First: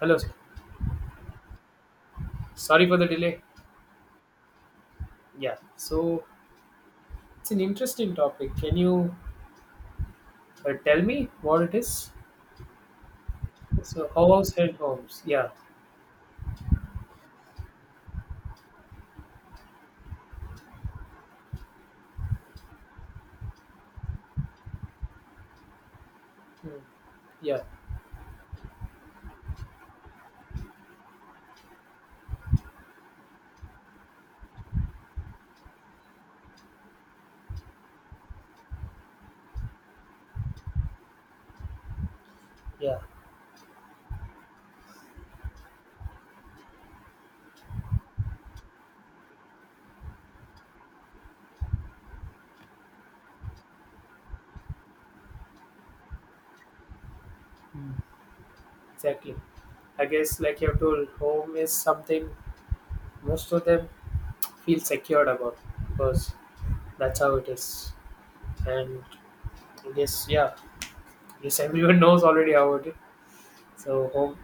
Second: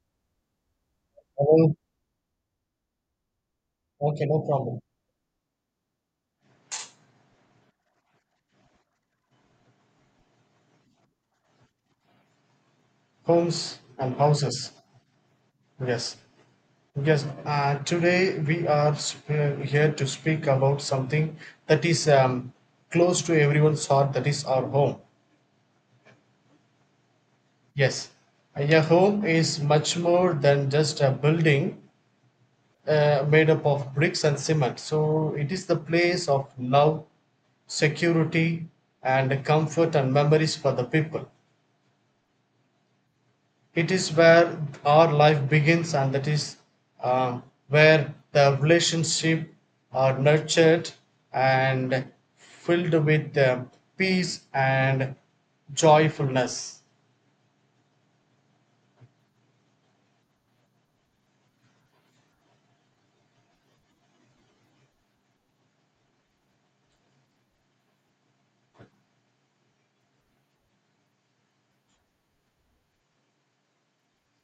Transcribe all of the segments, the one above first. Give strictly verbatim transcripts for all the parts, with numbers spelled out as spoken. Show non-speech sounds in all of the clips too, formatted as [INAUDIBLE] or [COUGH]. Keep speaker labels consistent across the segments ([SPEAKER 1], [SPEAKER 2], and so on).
[SPEAKER 1] Hello, sir.
[SPEAKER 2] Oh,
[SPEAKER 1] Sorry for the delay.
[SPEAKER 2] okay, no problem.
[SPEAKER 1] Yeah. So, it's an interesting topic. Can you uh, tell me what it is?
[SPEAKER 2] Homes
[SPEAKER 1] So,
[SPEAKER 2] and
[SPEAKER 1] house
[SPEAKER 2] houses.
[SPEAKER 1] and homes. Yeah.
[SPEAKER 2] Yes. Yes. Uh, today we are sp- here to speak about something that is um, close to everyone's heart, that is our home.
[SPEAKER 1] Mm. Yeah.
[SPEAKER 2] Yes. A home is much more than just a building uh, made up of bricks and cement. So it is the place of love, security, and comfort and memories for the people.
[SPEAKER 1] Yeah.
[SPEAKER 2] It is where our life begins, and that is um, where the relationship are nurtured and filled with uh, peace and joyfulness.
[SPEAKER 1] Hmm. Exactly. I guess, like you have told, home is something most of them feel secured about because that's how it is. And I guess, yeah, yes, everyone [LAUGHS] knows already how it is. So, home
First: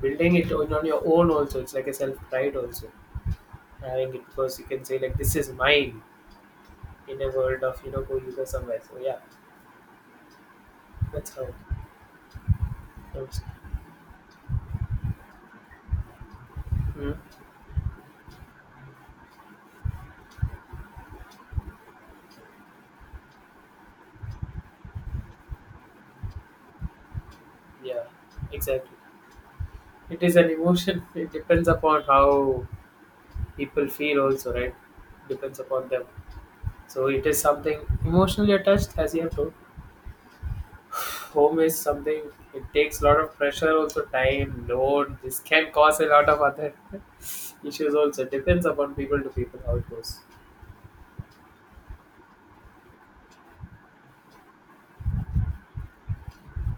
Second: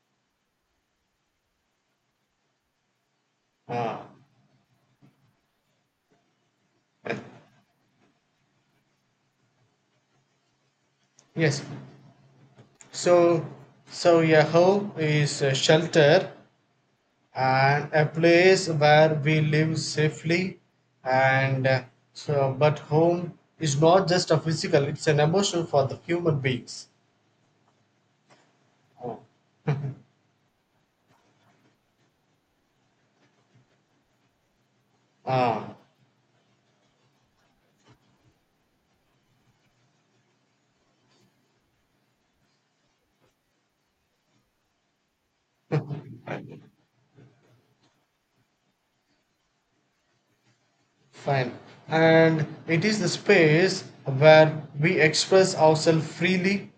[SPEAKER 1] building it on on your own also, it's like a self pride also having it because you can say, like, this is mine. In a world of you know go user somewhere. So yeah, that's how it
[SPEAKER 2] Yes.
[SPEAKER 1] comes.
[SPEAKER 2] So, so a home is a shelter
[SPEAKER 1] Hmm.
[SPEAKER 2] and a place where we live safely, and uh, so. But home is not just a physical; it's an emotion for the human beings.
[SPEAKER 1] Yeah, exactly. It is an emotion. [LAUGHS] It depends upon how people feel also, right? Depends
[SPEAKER 2] Ah.
[SPEAKER 1] upon them. So it is something emotionally attached, as you have told. Home is something. It takes a lot of pressure, also time, load. This can cause a lot of other [LAUGHS] issues also. Depends upon people to people how it goes.
[SPEAKER 2] Fine. And it is the space where we express ourselves freely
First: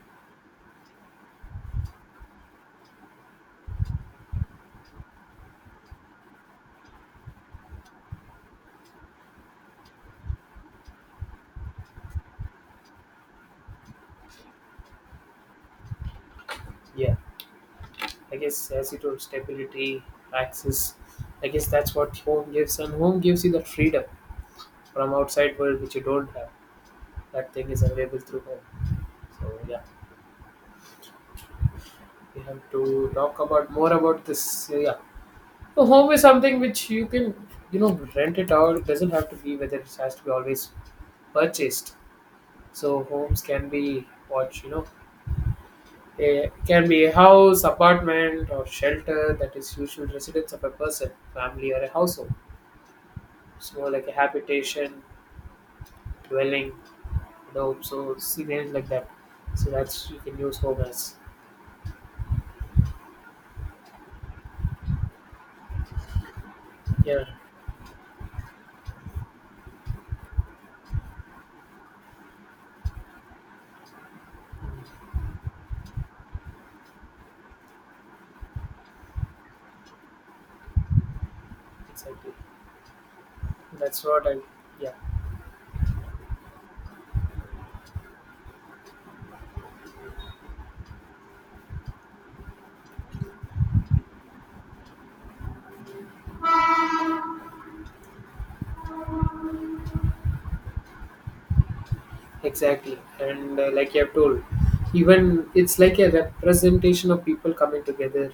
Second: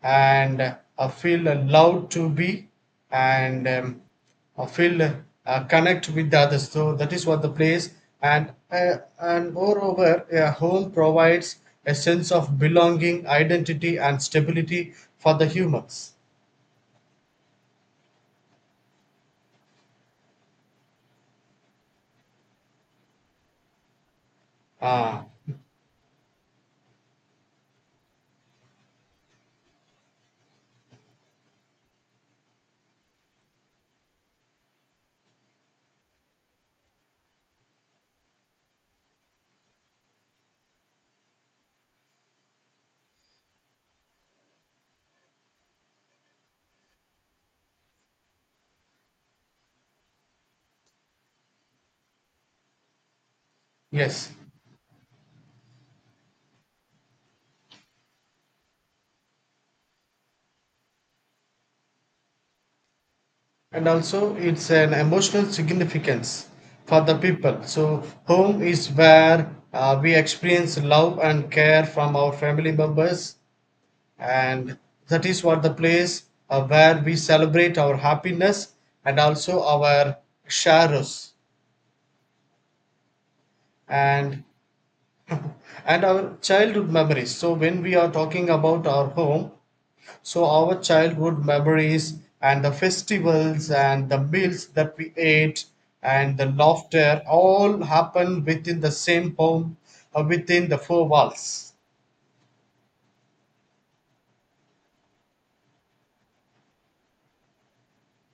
[SPEAKER 2] and uh, feel allowed to be and um, uh, feel uh, connect with the others. So that is what the place and uh, and moreover, a home provides a sense of belonging, identity, and stability for the humans.
[SPEAKER 1] Yeah. I guess as it was stability, access. I guess that's what home gives, and home gives you the freedom from
[SPEAKER 2] Ah,
[SPEAKER 1] outside world which you don't have. That thing is available through home. So yeah, we have to talk about more about this. So, yeah, so home is something which you can, you know, rent it out. It doesn't have to be, whether it has to be always purchased. So homes can be what, you know. A, can be a house, apartment, or shelter that is usual residence of a person, family, or a household. So like a
[SPEAKER 2] yes.
[SPEAKER 1] habitation, dwelling, you know, so scenarios like that. So that's you can use home as.
[SPEAKER 2] And also it's an emotional significance for the
[SPEAKER 1] Yeah,
[SPEAKER 2] people. So home is where uh, we experience love and care from our family members, and that is what the place uh, where we celebrate our happiness and also our sorrows
[SPEAKER 1] exactly. That's what I.
[SPEAKER 2] and
[SPEAKER 1] Yeah,
[SPEAKER 2] and our childhood memories. So when we are talking about our home, so our childhood memories and the festivals and the meals that we ate and the laughter all happen within the same home or within the four walls.
[SPEAKER 1] exactly. And uh, like you have told, even it's like a representation of people coming together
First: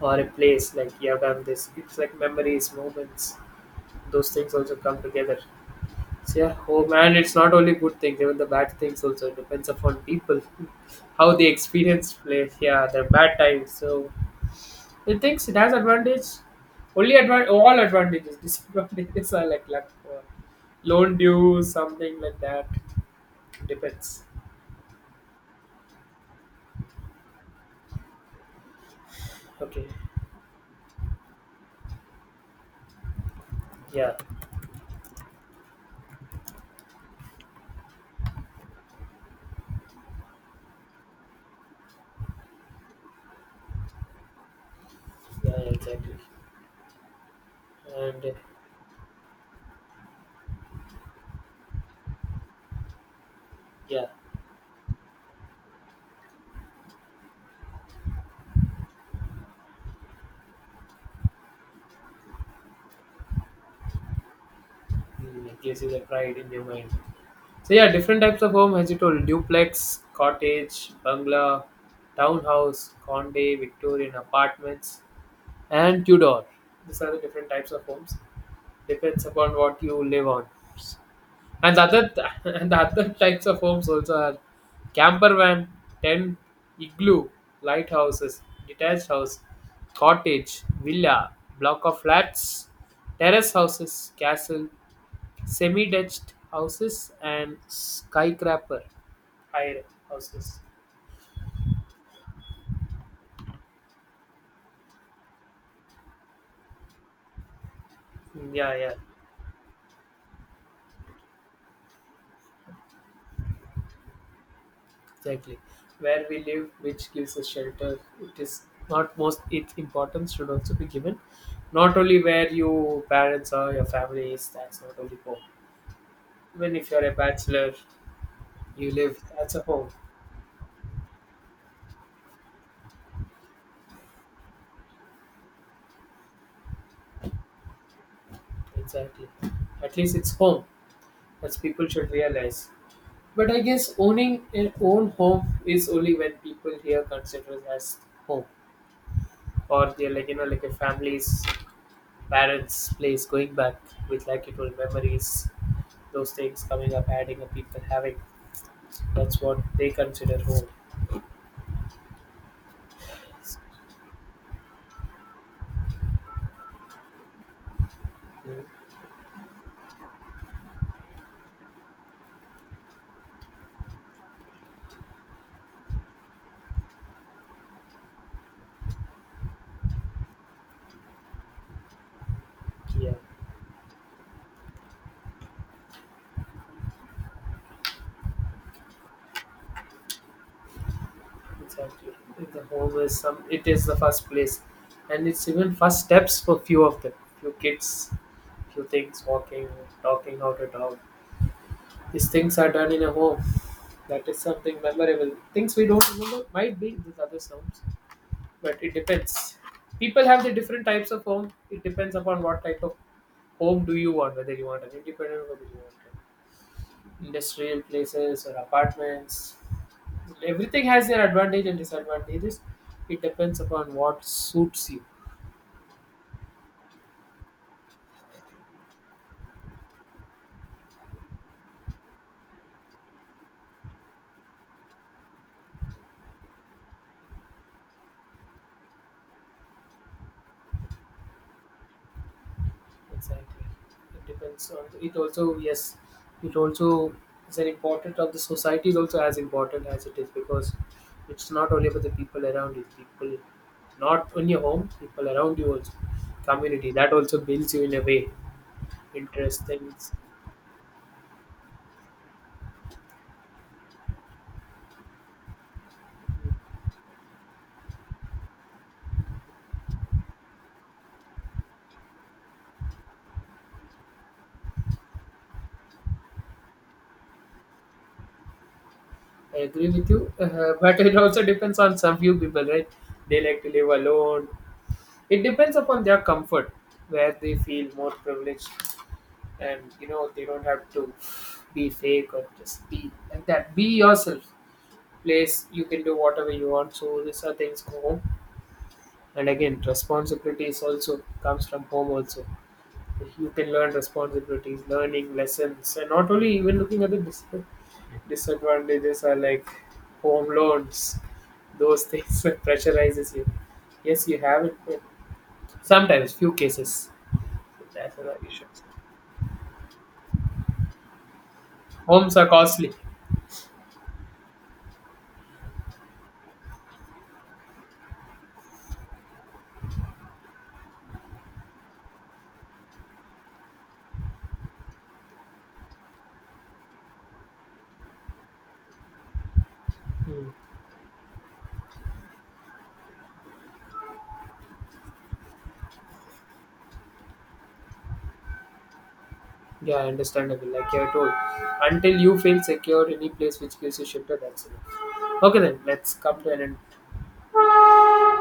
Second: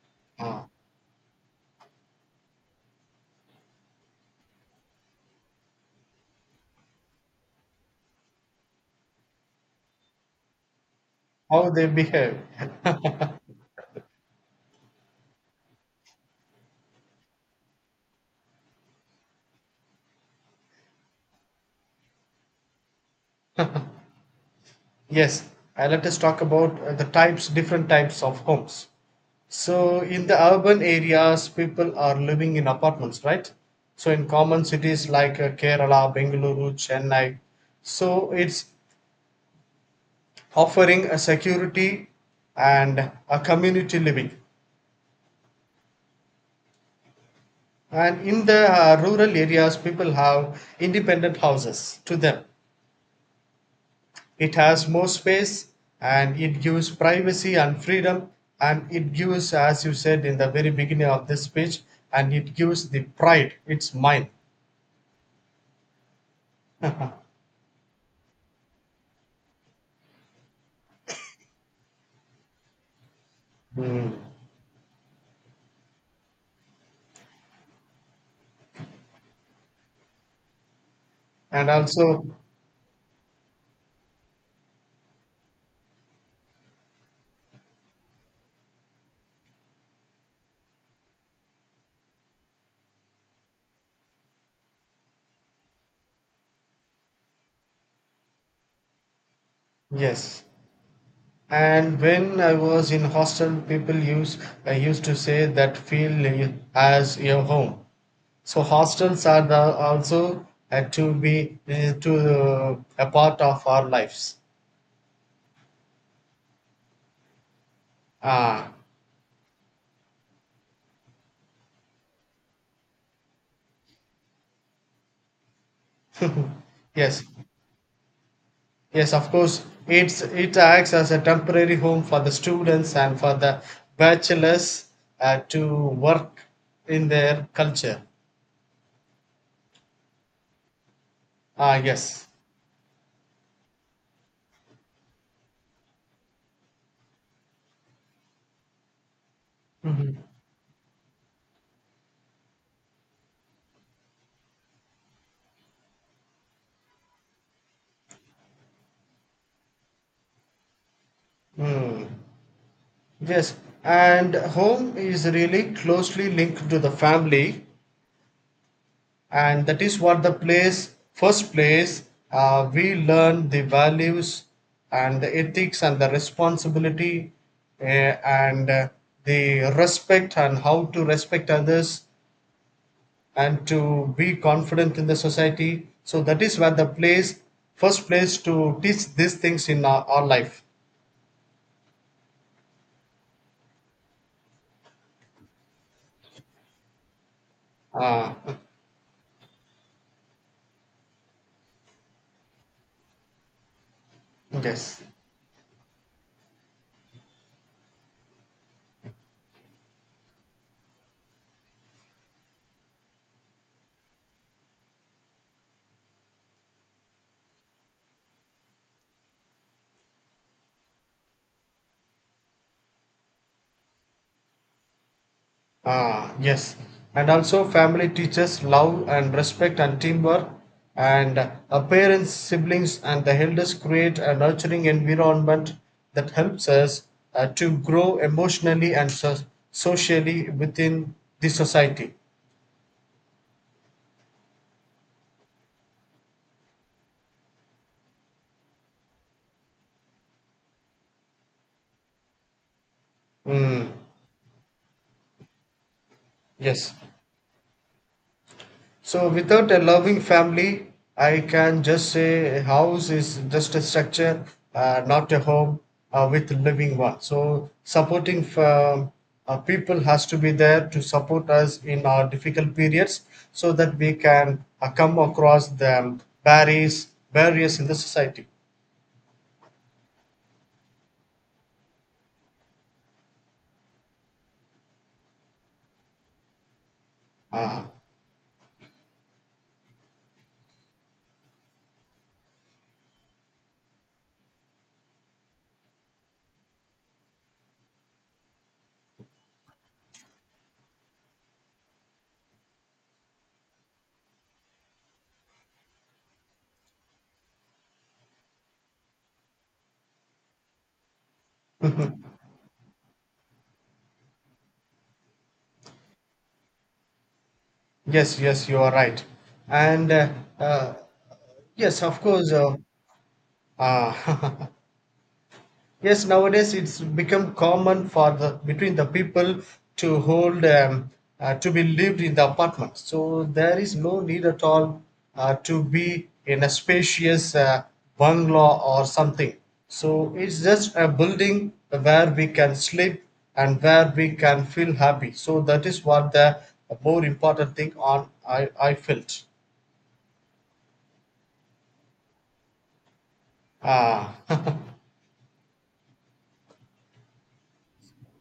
[SPEAKER 1] or a place. Like you have done this. It's like memories, moments. Those things also come together. So yeah, home, and it's not only good things, even the bad things also. It depends upon people, [LAUGHS] how they
[SPEAKER 2] How they
[SPEAKER 1] experience
[SPEAKER 2] behave.
[SPEAKER 1] place. Yeah, the bad times. So it thinks it has advantage. Only advan all advantages. [LAUGHS] Disadvantages are like luck for loan dues, something like that. Depends.
[SPEAKER 2] Yes, uh, let us talk about uh, the types, different types of homes.
[SPEAKER 1] Okay.
[SPEAKER 2] So in the urban areas, people are living in apartments, right? So
[SPEAKER 1] Yeah.
[SPEAKER 2] in common cities like uh, Kerala, Bengaluru, Chennai, so it's offering a security and a community living.
[SPEAKER 1] Yeah, yeah, exactly. And
[SPEAKER 2] And
[SPEAKER 1] uh,
[SPEAKER 2] in the uh, rural areas, people have independent houses to them.
[SPEAKER 1] yeah,
[SPEAKER 2] It has more space and it gives privacy and freedom. And it gives, as you said in the very beginning of this speech, and it gives the pride, it's mine.
[SPEAKER 1] mm, it gives you the pride in your mind. So yeah, different types of home as you told: duplex, cottage, bungalow, townhouse, Conde, Victorian
[SPEAKER 2] Mm.
[SPEAKER 1] apartments, and Tudor. These are the different types of homes. Depends upon what you live on.
[SPEAKER 2] And
[SPEAKER 1] And the other
[SPEAKER 2] also,
[SPEAKER 1] [LAUGHS] and the other types of homes also are camper van, tent, igloo, lighthouses, detached house, cottage, villa, block of flats, terrace houses, castle, semi-detached houses, and skyscraper high
[SPEAKER 2] yes.
[SPEAKER 1] houses.
[SPEAKER 2] And when I was in hostel, people use I used to say that feel as your home.
[SPEAKER 1] Mm,
[SPEAKER 2] So
[SPEAKER 1] yeah, yeah,
[SPEAKER 2] hostels are the, also uh, to be uh, to uh, a part of our lives.
[SPEAKER 1] exactly. Where we live, which gives us shelter, it is
[SPEAKER 2] Ah,
[SPEAKER 1] not most, its importance should also be given. Not only where your parents or your family is, that's not only important.
[SPEAKER 2] [LAUGHS]
[SPEAKER 1] Even if you're a
[SPEAKER 2] yes,
[SPEAKER 1] bachelor, you
[SPEAKER 2] yes,
[SPEAKER 1] live,
[SPEAKER 2] of
[SPEAKER 1] that's a
[SPEAKER 2] course.
[SPEAKER 1] home.
[SPEAKER 2] It's it acts as a temporary home for the students and for the bachelors uh, to work in their culture.
[SPEAKER 1] Exactly. At least it's home. That's
[SPEAKER 2] Ah,
[SPEAKER 1] people should
[SPEAKER 2] yes.
[SPEAKER 1] realize. But I guess owning an own home is only when people here consider it as home. Or they're like, you know, like a family's parents' place going back with like it old memories, those things coming up, adding up people having. That's what they consider home.
[SPEAKER 2] Hmm. Yes, and home is really closely linked to the family,
[SPEAKER 1] Mm.
[SPEAKER 2] and that is what the place, first place uh, we learn the values and the ethics and the responsibility uh, and uh, the respect and how to respect others
[SPEAKER 1] Yeah.
[SPEAKER 2] and to be confident in the society. So that is where the place, first place to teach these things in our, our life.
[SPEAKER 1] Exactly. The home is some, it is the first place, and it's even first steps for few of them. Few kids,
[SPEAKER 2] uh,
[SPEAKER 1] few things, walking, talking, how to talk. These things are done in a home. That is something
[SPEAKER 2] yes.
[SPEAKER 1] memorable. Things we don't remember might be these other sounds, but it depends. People have the different types of home. It depends upon what type of home do you want. Whether you want an independent, whether you want industrial places or apartments. Everything has their advantage and disadvantages. It depends upon what suits you.
[SPEAKER 2] Ah, yes. And also, family teaches love and respect and teamwork. And our parents, siblings, and the elders create a nurturing environment that helps us uh, to grow emotionally and so- socially within the society.
[SPEAKER 1] Exactly. It depends on it also, yes, it also is an important of the society, is also as important as it is, because it's not only about the people around you, people
[SPEAKER 2] Mm,
[SPEAKER 1] not on your home, people around you also. Community,
[SPEAKER 2] yes.
[SPEAKER 1] that also builds you in a way.
[SPEAKER 2] So,
[SPEAKER 1] Interest
[SPEAKER 2] without a
[SPEAKER 1] things.
[SPEAKER 2] loving family, I can just say a house is just a structure, uh, not a home uh, with living one. So, supporting um, uh, people has to be there to support us in our difficult periods so that we can uh, come across the barriers, barriers in the society.
[SPEAKER 1] I agree with you, uh, [LAUGHS] but it also depends on some few people, right? They like to live alone. It depends upon their comfort, where they feel
[SPEAKER 2] Ah.
[SPEAKER 1] more privileged, and you know they don't have to be fake or just be like that. Be yourself. Place you can do whatever you want. So these are things go home, and again responsibilities also comes from home also. You can learn responsibilities, learning lessons, and not only even looking at the dis- disadvantages are like home loans, those
[SPEAKER 2] [LAUGHS]
[SPEAKER 1] things [LAUGHS] that pressurizes you. Yes, you have it, but sometimes few cases. That's another
[SPEAKER 2] Yes,
[SPEAKER 1] issue.
[SPEAKER 2] yes, you are right. And uh, uh, Yes, of
[SPEAKER 1] Homes are
[SPEAKER 2] course. Uh,
[SPEAKER 1] costly.
[SPEAKER 2] uh, [LAUGHS] Yes, nowadays it's become common for the between the people to hold um, uh, to be lived in the apartment. So there is no need at all uh, to be in a spacious uh, bungalow or something. So
[SPEAKER 1] Hmm.
[SPEAKER 2] it's just a building where we can sleep and where we can feel happy. So that is what the more important thing on I, I felt.
[SPEAKER 1] Yeah, understandable. Like you are told, until you feel secure in a place which gives you
[SPEAKER 2] Ah,
[SPEAKER 1] shelter, that's enough. Okay, then let's come to an end.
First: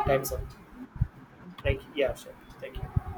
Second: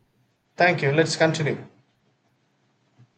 [SPEAKER 1] Time's up.
[SPEAKER 2] [LAUGHS] thank you. Let's continue.
[SPEAKER 1] Thank you. Yeah, sure. Thank you.